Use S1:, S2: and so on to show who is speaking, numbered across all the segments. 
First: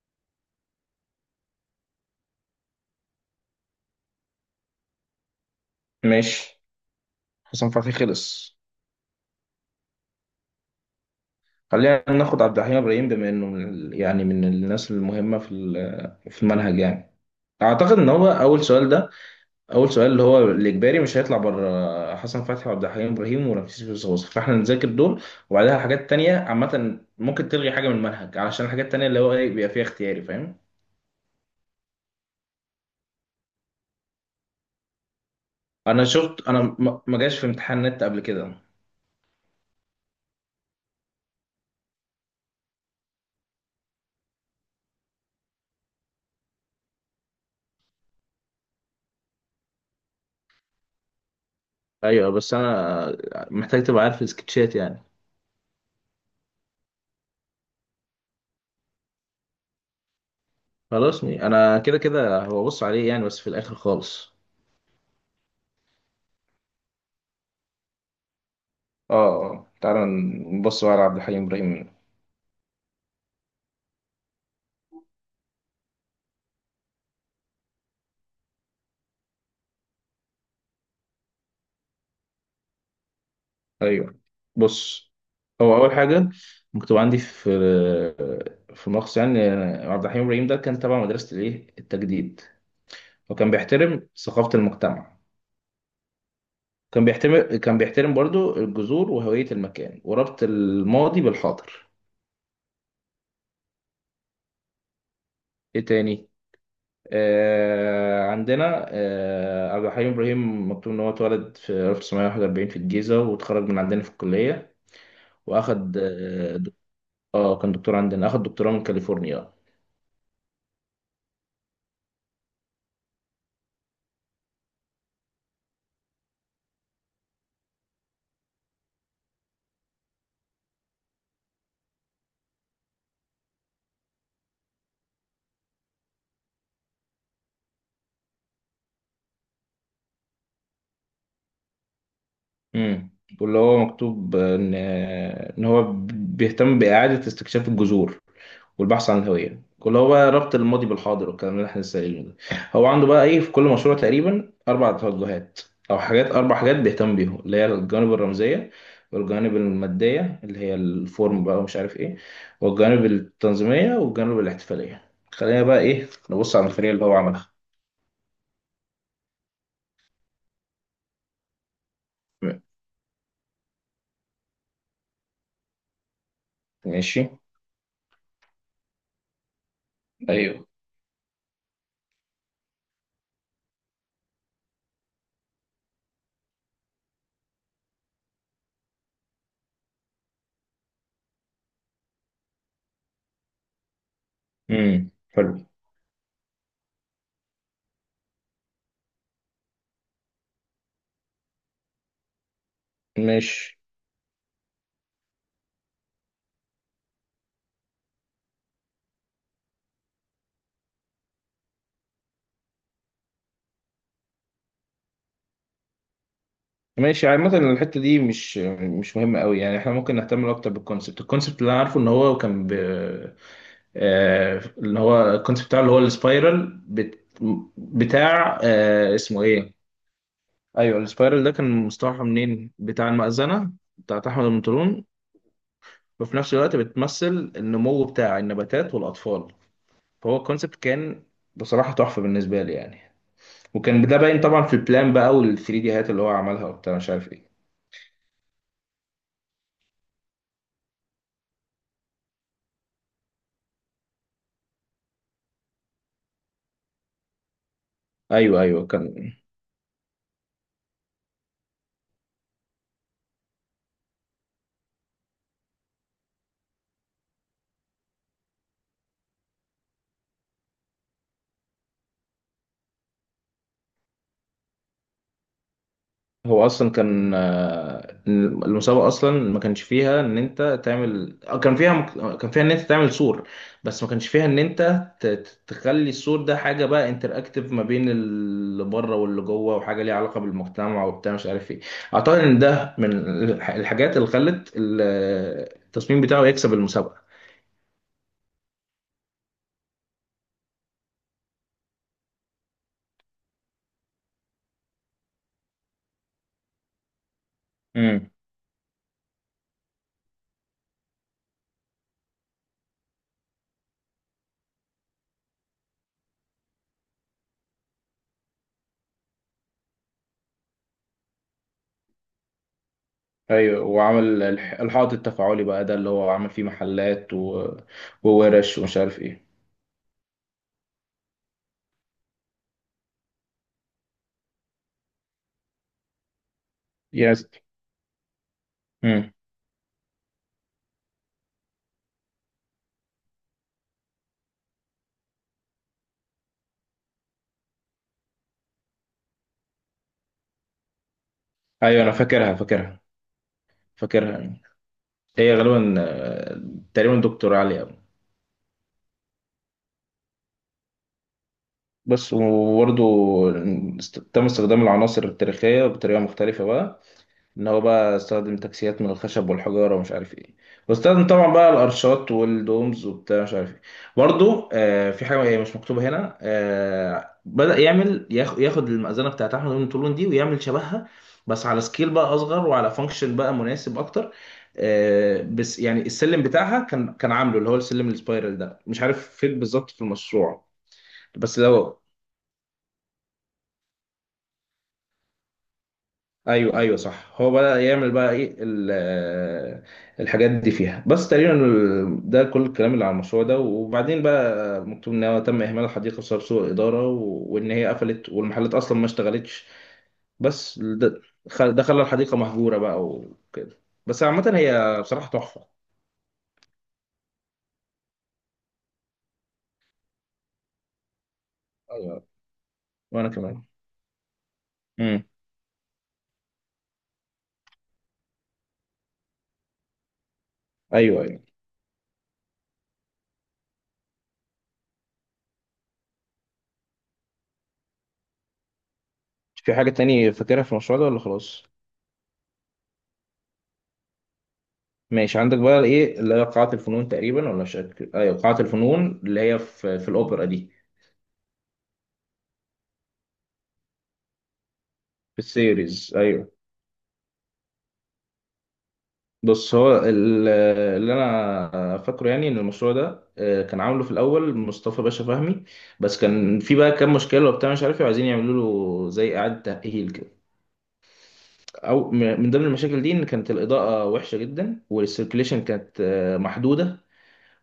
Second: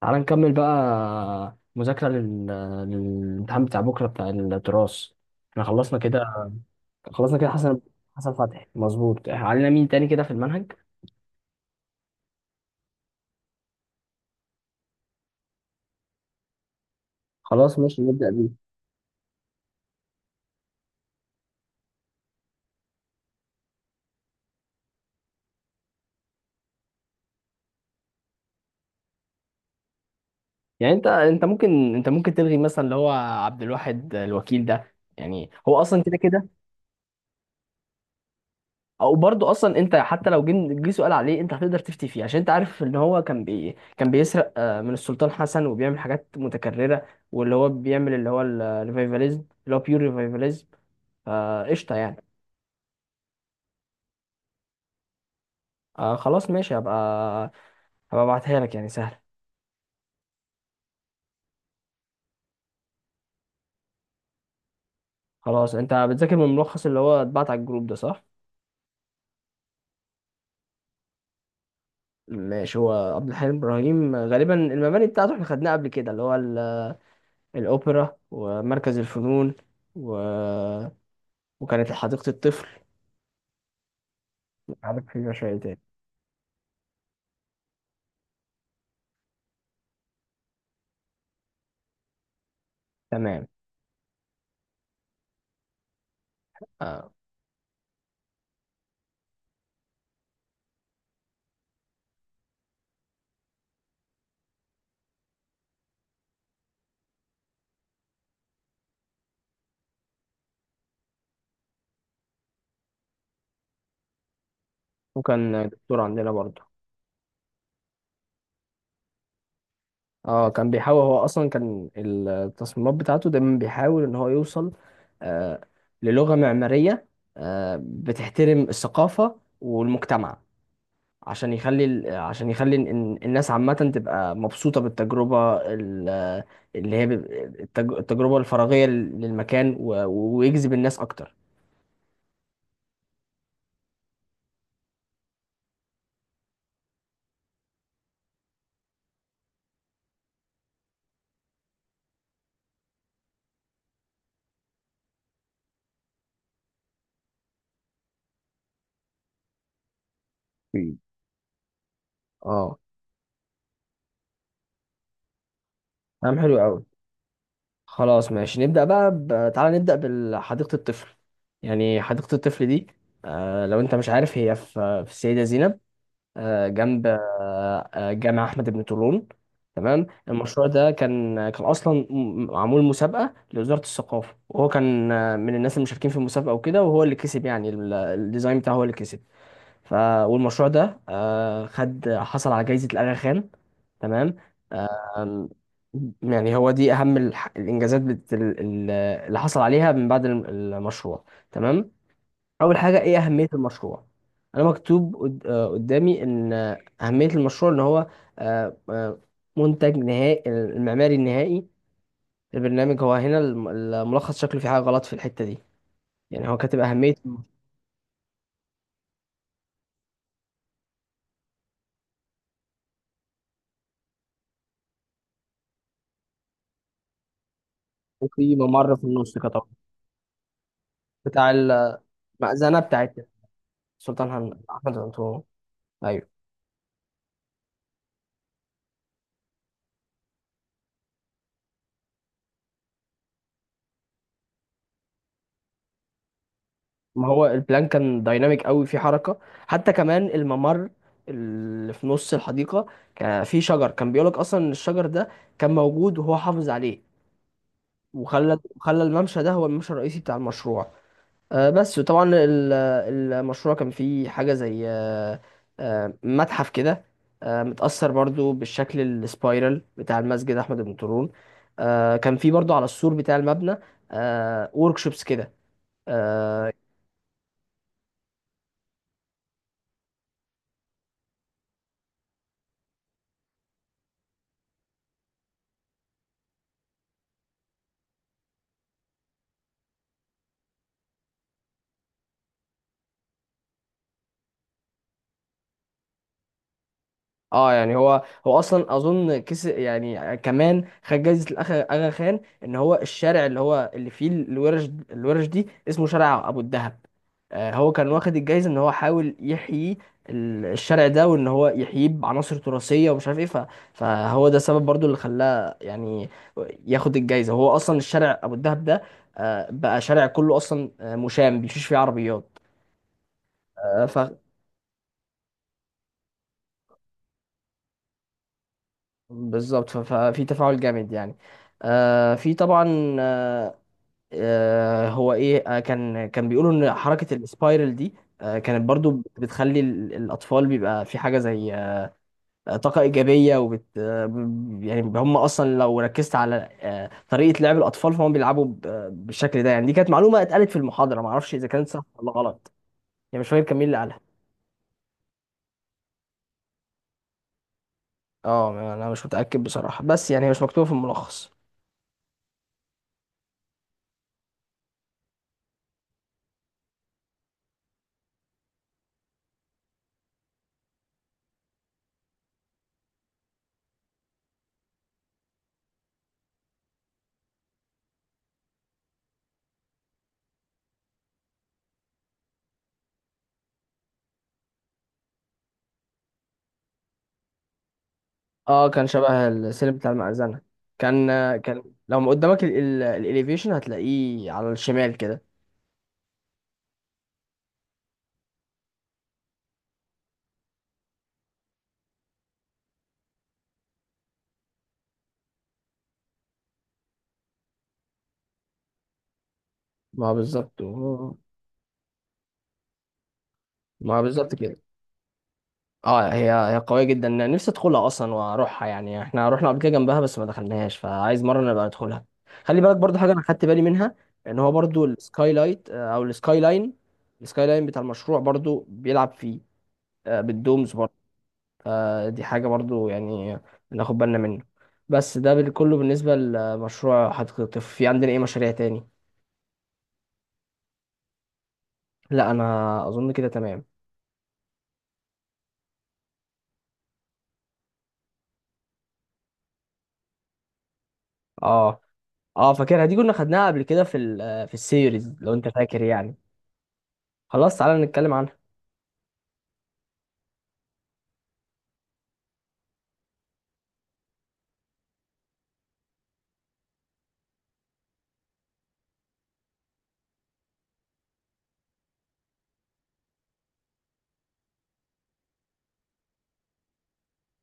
S1: تعال نكمل بقى مذاكرة للامتحان بتاع بكرة بتاع التراث. احنا خلصنا كده.
S2: ماشي.
S1: خلصنا كده
S2: حسن
S1: حسن.
S2: فتحي
S1: حسن
S2: خلص.
S1: فتحي مظبوط، علينا مين تاني كده في المنهج؟
S2: خلينا ناخد عبد الحليم ابراهيم بما انه يعني من الناس المهمه في المنهج يعني.
S1: خلاص
S2: اعتقد
S1: ماشي
S2: ان هو
S1: نبدأ بيه.
S2: اول سؤال ده. اول سؤال اللي هو الاجباري مش هيطلع بره حسن فتحي وعبد الحليم ابراهيم ورمسيس بوزوز، فاحنا نذاكر دول. وبعدها حاجات تانية عامه ممكن تلغي حاجه من المنهج، علشان الحاجات التانية اللي هو ايه بيبقى فيها اختياري، فاهم.
S1: يعني انت ممكن، انت ممكن تلغي مثلا اللي هو عبد الواحد الوكيل ده، يعني هو اصلا كده كده.
S2: شفت انا ما جاش في امتحان نت قبل كده.
S1: او برضه اصلا انت حتى لو جه سؤال عليه انت هتقدر تفتي فيه، عشان انت عارف ان هو كان بيسرق من السلطان حسن وبيعمل حاجات متكررة، واللي هو بيعمل اللي هو الريفايفاليزم اللي هو بيور ريفايفاليزم. فقشطة يعني.
S2: ايوه، بس انا محتاج تبقى عارف السكتشات يعني.
S1: خلاص ماشي هبقى. هبقى ابعتها لك، يعني سهل.
S2: خلاص. انا كده كده هو بص عليه يعني بس في الاخر خالص.
S1: خلاص انت بتذاكر من الملخص اللي هو اتبعت على الجروب ده صح؟
S2: اه. آه. تعالى نبص بقى على عبد الحليم ابراهيم.
S1: ماشي. هو عبد الحليم ابراهيم غالبا المباني بتاعته احنا خدناها قبل كده، اللي هو الاوبرا ومركز الفنون و... وكانت حديقة الطفل.
S2: ايوه،
S1: عارف
S2: بص.
S1: في شيء
S2: هو
S1: تاني؟
S2: اول حاجه مكتوب عندي في في ملخص يعني، عبد الحليم ابراهيم ده كان تبع مدرسه الايه التجديد،
S1: تمام.
S2: وكان بيحترم ثقافه المجتمع.
S1: آه
S2: كان بيحترم برضو الجذور وهويه المكان، وربط الماضي بالحاضر. ايه تاني؟ عندنا عبد الحليم إبراهيم مكتوب إن هو اتولد في 1941 في الجيزة، واتخرج من عندنا في الكلية.
S1: وكان
S2: وأخد
S1: دكتور عندنا
S2: آه
S1: برضه.
S2: دك- كان دكتور عندنا، أخد دكتوراه من كاليفورنيا.
S1: اه، كان بيحاول. هو اصلا كان التصميمات بتاعته دايما بيحاول ان هو يوصل آه للغة معمارية بتحترم الثقافة والمجتمع، عشان عشان يخلي إن الناس عامة تبقى مبسوطة اللي هي ب- التجربة الفراغية للمكان، ويجذب الناس اكتر.
S2: امم واللي هو مكتوب إن إن هو بيهتم بإعادة استكشاف الجذور والبحث عن الهوية، كل هو بقى ربط الماضي بالحاضر، والكلام اللي احنا لسه قايلينه ده. هو عنده بقى ايه في كل مشروع تقريبا اربع توجهات، او حاجات، اربع حاجات بيهتم بيهم، اللي هي الجوانب الرمزية والجوانب المادية اللي هي
S1: مم.
S2: الفورم بقى ومش عارف ايه،
S1: اه
S2: والجوانب التنظيمية والجوانب الاحتفالية. خلينا بقى ايه
S1: كلام
S2: نبص
S1: حلو
S2: على
S1: قوي.
S2: الفريق اللي هو عملها.
S1: خلاص ماشي نبدأ تعالى نبدأ بحديقة الطفل. يعني حديقة
S2: م-
S1: الطفل دي، لو انت مش عارف، هي في في السيدة زينب، آه جنب
S2: ماشي.
S1: جامع أحمد بن طولون. تمام.
S2: ايوه.
S1: المشروع ده كان أصلا معمول مسابقة لوزارة الثقافة، وهو كان من الناس المشاركين في المسابقة وكده، وهو اللي كسب. يعني الديزاين بتاعه هو اللي كسب. ف والمشروع ده آه، خد حصل على جايزة الأغا خان. تمام.
S2: امم،
S1: آم،
S2: حلو.
S1: يعني هو دي أهم الإنجازات اللي حصل عليها من بعد المشروع. تمام. أول حاجة إيه أهمية
S2: ماشي.
S1: المشروع؟ أنا مكتوب قدامي إن أهمية المشروع إن هو آه، آه، منتج نهائي، المعماري النهائي، البرنامج. هو هنا الملخص شكله في حاجة غلط في الحتة دي، يعني هو كاتب أهمية
S2: ماشي، عامة الحتة دي مش مهمة قوي يعني. احنا ممكن نهتم اكتر بالكونسبت. الكونسبت اللي انا عارفه ان هو كان اللي هو الكونسيبت بتاعه اللي هو
S1: وفي
S2: بتاع
S1: ممر في النص
S2: اسمه
S1: كتب
S2: ايه، ايوه، السبايرال
S1: بتاع
S2: ده كان مستوحى منين،
S1: المأذنة
S2: بتاع
S1: بتاعت
S2: المأذنة بتاعت احمد
S1: أحمد
S2: المنطلون.
S1: أنطونيو. أيوه.
S2: وفي نفس الوقت بتمثل النمو بتاع النباتات والأطفال. فهو الكونسيبت كان بصراحة تحفة بالنسبة لي يعني. وكان ده باين طبعا في البلان بقى، وال 3 دي هات اللي هو عملها وبتاع مش
S1: ما
S2: عارف
S1: هو
S2: ايه.
S1: البلان كان دايناميك قوي في حركة، حتى كمان الممر اللي في نص الحديقة كان فيه شجر. كان بيقولك أصلا إن الشجر ده كان موجود وهو حافظ عليه، وخلى
S2: ايوه ايوه
S1: خلى
S2: كان.
S1: الممشى ده هو الممشى الرئيسي بتاع المشروع. بس. وطبعا المشروع كان فيه حاجة زي متحف كده، متأثر برضو بالشكل السبايرال بتاع المسجد أحمد بن طولون. كان فيه برضو على السور بتاع المبنى وركشوبس كده.
S2: هو
S1: آه،
S2: اصلا كان المسابقه اصلا ما كانش فيها ان انت تعمل كان فيها ان انت تعمل سور، بس ما كانش فيها ان انت تخلي السور ده حاجه بقى انتراكتيف ما بين اللي بره واللي جوه، وحاجه ليها علاقه بالمجتمع وبتاع مش عارف ايه. اعتقد ان ده من الحاجات اللي خلت التصميم بتاعه يكسب المسابقه.
S1: اه يعني هو هو اصلا اظن كس، يعني كمان خد جايزه الاخ اغا خان ان هو الشارع اللي هو اللي فيه الورش دي اسمه شارع ابو الدهب. آه هو كان
S2: امم.
S1: واخد الجايزه ان هو حاول يحيي الشارع ده، وان هو يحييه بعناصر تراثيه ومش عارف ايه. فهو ده سبب برضو اللي خلاه يعني ياخد الجايزه. هو اصلا الشارع ابو الدهب ده آه بقى شارع كله اصلا، مشام بيمشيش فيه عربيات.
S2: ايوه، وعمل الحائط التفاعلي بقى ده، اللي هو عمل فيه محلات و... وورش ومش عارف ايه.
S1: بالظبط. ففي تفاعل جامد يعني. آه في طبعا هو ايه آه كان بيقولوا ان حركة
S2: يس.
S1: السبايرل دي كانت برضو بتخلي الاطفال بيبقى في حاجة زي طاقة ايجابية. يعني هم اصلا لو ركزت على طريقة لعب الاطفال، فهم بيلعبوا بالشكل ده، يعني دي كانت معلومة اتقالت في المحاضرة، معرفش اذا كانت صح
S2: ايوه، انا
S1: ولا
S2: فاكرها
S1: غلط.
S2: فاكرها
S1: يعني مش فاكر كان مين اللي قالها.
S2: فاكرها هي غالبا تقريبا دكتور عليا.
S1: اه انا مش متأكد بصراحة، بس يعني هي مش مكتوبة في الملخص.
S2: بس. وبرضه تم استخدام العناصر التاريخية بطريقة مختلفة بقى، ان هو بقى استخدم تكسيات من الخشب والحجاره ومش عارف ايه. واستخدم طبعا بقى الارشات والدومز وبتاع مش عارف ايه. برضو آه، في حاجه هي مش مكتوبه هنا، آه، بدأ يعمل ياخد المأذنه بتاعت احمد بن طولون دي ويعمل شبهها، بس على سكيل بقى اصغر وعلى فانكشن بقى مناسب اكتر. آه، بس يعني السلم بتاعها كان عامله اللي هو السلم السبايرال ده،
S1: اه
S2: مش
S1: كان
S2: عارف
S1: شبه
S2: فين بالظبط
S1: السلم
S2: في
S1: بتاع المأذنة.
S2: المشروع.
S1: كان،
S2: بس
S1: كان
S2: لو.
S1: لو قدامك الاليفيشن هتلاقيه على الشمال كده.
S2: ايوه ايوه صح. هو بدأ يعمل بقى ايه الحاجات دي فيها. بس تقريبا ده كل الكلام اللي على المشروع ده. وبعدين بقى مكتوب ان هو تم اهمال الحديقه بسبب سوء اداره، وان هي قفلت والمحلات اصلا ما اشتغلتش.
S1: ما هو
S2: بس
S1: بالظبط
S2: ده.
S1: هو-
S2: ده خلى الحديقه مهجوره بقى وكده.
S1: ما هو
S2: بس عامه
S1: بالظبط كده.
S2: هي بصراحه تحفه.
S1: اه هي هي قوية جدا، نفسي ادخلها اصلا واروحها. يعني احنا رحنا قبل كده جنبها بس ما دخلناهاش، فعايز مرة نبقى ندخلها.
S2: ايوه.
S1: خلي بالك برضو
S2: وانا
S1: حاجة انا
S2: كمان.
S1: خدت بالي منها، ان هو برضو
S2: امم.
S1: السكاي لايت آه، او السكاي لاين. السكاي لاين بتاع المشروع برضو بيلعب فيه بالدومز.
S2: ايوه ايوه.
S1: دي حاجة برضو يعني ناخد بالنا منه. بس ده كله بالنسبة لمشروع حديقة الطفل. في عندنا ايه مشاريع تاني؟
S2: في حاجه تاني فاكرها في المشروع ده ولا خلاص؟
S1: لا انا اظن كده تمام.
S2: ماشي. عندك بقى ايه، اللي هي قاعه الفنون تقريبا، ولا مش فاكر. ايوه، قاعه الفنون اللي هي في في الاوبرا دي.
S1: اه اه فاكرها دي، كنا خدناها قبل كده في ال في السيريز
S2: في
S1: لو انت فاكر
S2: السيريز
S1: يعني.
S2: ايوه.
S1: خلاص تعالى نتكلم عنها.
S2: بص، اللي انا فاكره يعني ان المشروع ده كان عامله في الاول مصطفى باشا فهمي. بس كان في بقى كام مشكله وبتاع مش عارف إيه، وعايزين يعملوا له زي اعاده تاهيل كده. او من ضمن المشاكل دي ان كانت الاضاءه وحشه جدا، والسيركليشن كانت محدوده.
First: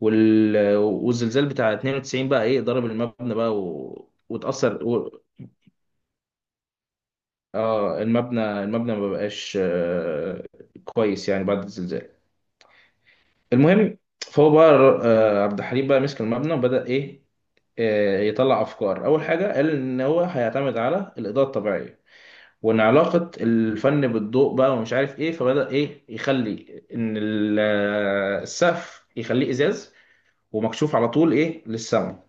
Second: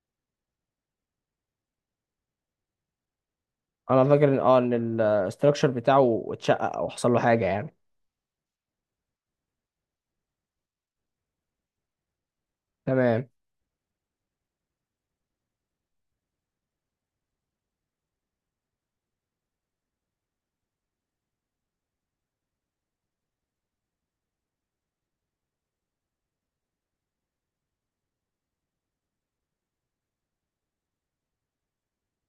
S2: والزلزال بتاع 92 بقى ايه ضرب المبنى بقى
S1: انا
S2: و...
S1: فاكر ان اه ان
S2: وتاثر. و...
S1: الاستراكشر بتاعه اتشقق او حصل له حاجة يعني.
S2: اه، المبنى. ما بقاش كويس يعني بعد الزلزال.
S1: تمام.
S2: المهم، فهو بقى عبد الحليم بقى مسك المبنى، وبدأ ايه يطلع افكار. اول حاجه قال ان هو هيعتمد على الاضاءه الطبيعيه، وان علاقه الفن بالضوء بقى ومش عارف ايه. فبدأ ايه يخلي ان السقف يخليه ازاز، ومكشوف على طول ايه للسما.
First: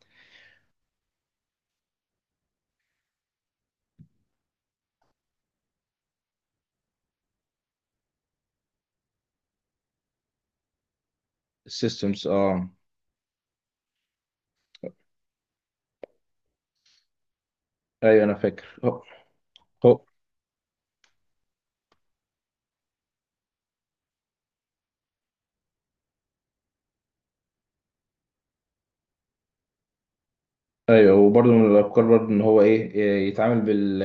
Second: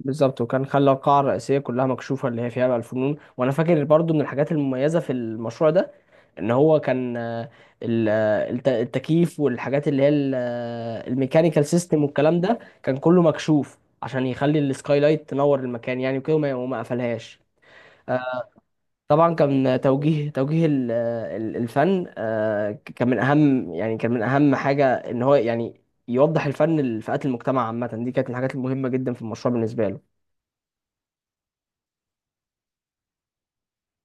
S1: بالظبط. وكان خلى القاعة الرئيسية كلها مكشوفة، اللي هي فيها بقى الفنون. وانا فاكر برضو من الحاجات المميزة في المشروع ده ان هو كان التكييف والحاجات اللي هي الميكانيكال سيستم
S2: السيستمز،
S1: والكلام ده
S2: اه.
S1: كان كله مكشوف، عشان يخلي السكاي لايت تنور المكان يعني وكده، وما قفلهاش. آه،
S2: ايوه انا فاكر.
S1: طبعا كان
S2: هو.
S1: توجيه الفن كان من اهم، يعني كان من اهم حاجه ان هو يعني يوضح الفن لفئات المجتمع عامه. دي كانت من الحاجات المهمه جدا في المشروع بالنسبه له.
S2: ايوه. وبرضه من الافكار برضه ان هو ايه إيه، يتعامل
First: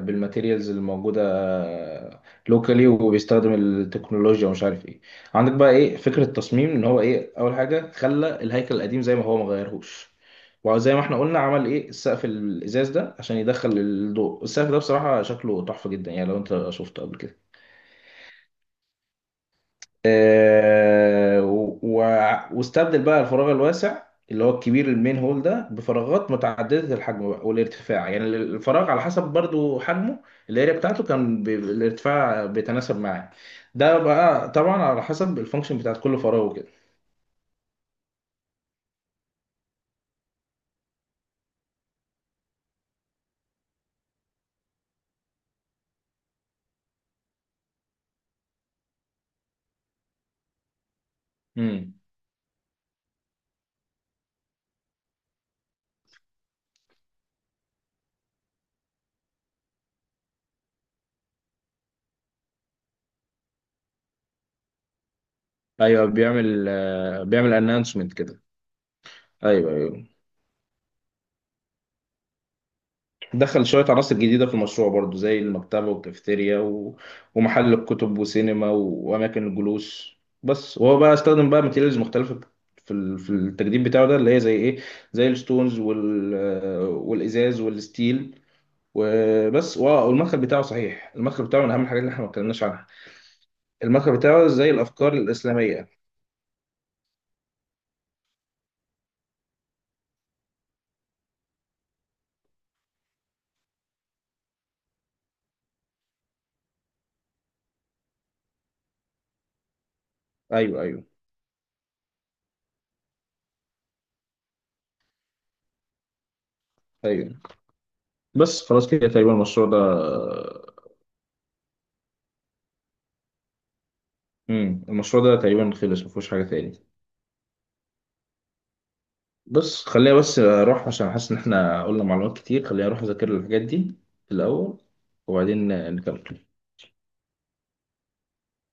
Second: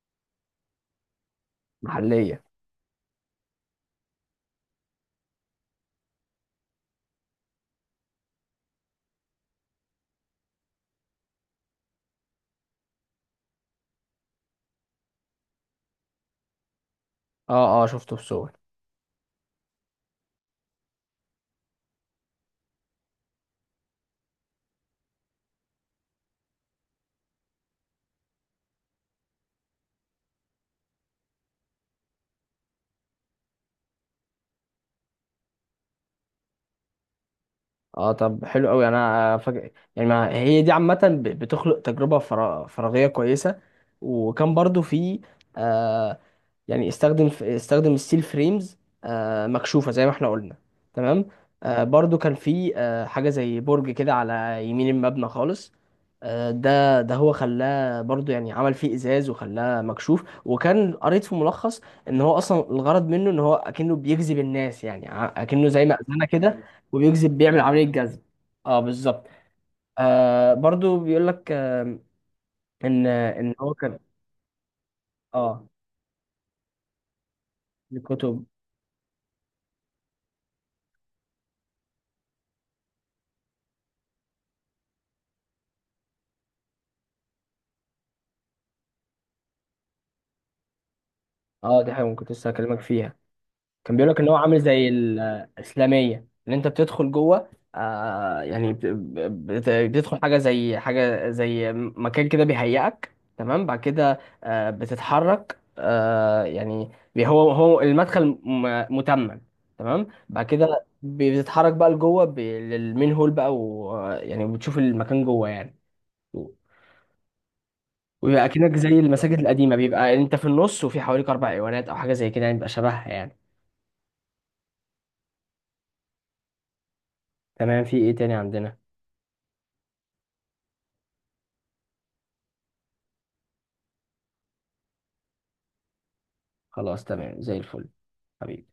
S2: بالماتيريالز الموجوده
S1: محليه.
S2: لوكالي، وبيستخدم التكنولوجيا ومش عارف ايه. عندك بقى ايه فكره تصميم ان هو ايه. اول حاجه خلى الهيكل القديم زي ما هو، ما غيرهوش. وزي ما احنا قلنا عمل ايه السقف الازاز ده عشان يدخل الضوء. السقف ده بصراحه شكله تحفه جدا يعني لو انت شفته قبل كده.
S1: اه اه شفته في سوق.
S2: واستبدل بقى الفراغ الواسع اللي هو الكبير المين هول ده بفراغات متعددة الحجم بقى والارتفاع، يعني الفراغ على حسب برضو حجمه. الاريا بتاعته كان الارتفاع بيتناسب معاه. ده بقى طبعا على حسب الفانكشن بتاعت كل فراغ وكده.
S1: اه طب حلو قوي. انا فاكر يعني ما هي دي عامه بتخلق تجربه فراغيه كويسه. وكان برضو في آه، يعني استخدم الستيل فريمز مكشوفة زي ما احنا قلنا. تمام.
S2: امم.
S1: برضو كان في حاجة زي برج كده على يمين المبنى خالص. ده هو خلاه برضو يعني عمل فيه ازاز وخلاه مكشوف، وكان قريت في ملخص ان هو اصلا الغرض منه ان هو اكنه بيجذب الناس، اكنه زي
S2: ايوه،
S1: مأذنة كده.
S2: بيعمل بيعمل
S1: بيعمل عملية
S2: انانسمنت
S1: جذب.
S2: كده.
S1: اه بالظبط.
S2: ايوه ايوه.
S1: آه برضو بيقول لك ان
S2: دخل
S1: هو
S2: شوية
S1: كان
S2: عناصر جديدة في المشروع برضو زي
S1: اه
S2: المكتبة والكافيتيريا و... ومحل الكتب
S1: الكتب.
S2: وسينما و... وأماكن الجلوس. بس. وهو بقى استخدم بقى ماتيريالز مختلفة في في التجديد بتاعه ده، اللي هي زي إيه، زي الستونز وال... والإزاز والستيل وبس. والمدخل بتاعه، صحيح، المدخل بتاعه من
S1: اه
S2: أهم
S1: دي
S2: الحاجات
S1: حاجة
S2: اللي إحنا
S1: ممكن
S2: ما
S1: لسه
S2: اتكلمناش
S1: هكلمك
S2: عنها.
S1: فيها. كان بيقول
S2: المدخل
S1: لك ان هو
S2: بتاعه
S1: عامل
S2: زي
S1: زي
S2: الأفكار الإسلامية.
S1: الاسلاميه، ان انت بتدخل جوه آه يعني بتدخل حاجه زي حاجه زي مكان كده بيهيئك. تمام بعد كده بتتحرك، يعني هو المدخل متمم. تمام بعد
S2: أيوه
S1: كده
S2: أيوه.
S1: بتتحرك بقى لجوه للمين هول بقى، ويعني بتشوف المكان جوه يعني.
S2: أيوه.
S1: ويبقى
S2: بس
S1: اكنك
S2: خلاص
S1: زي
S2: كده تقريبا
S1: المساجد
S2: المشروع
S1: القديمه
S2: ده.
S1: بيبقى انت في النص وفي حواليك اربع ايوانات او حاجه زي كده، يعني بيبقى شبهها يعني.
S2: المشروع ده تقريبا خلص، مفيهوش حاجة تاني.
S1: تمام. في ايه تاني عندنا؟
S2: بص، خلينا بس اروح، عشان حاسس ان احنا قلنا معلومات كتير. خلينا اروح اذاكر الحاجات دي في الاول، وبعدين نكمل.
S1: خلاص تمام زي الفل. حبيبي.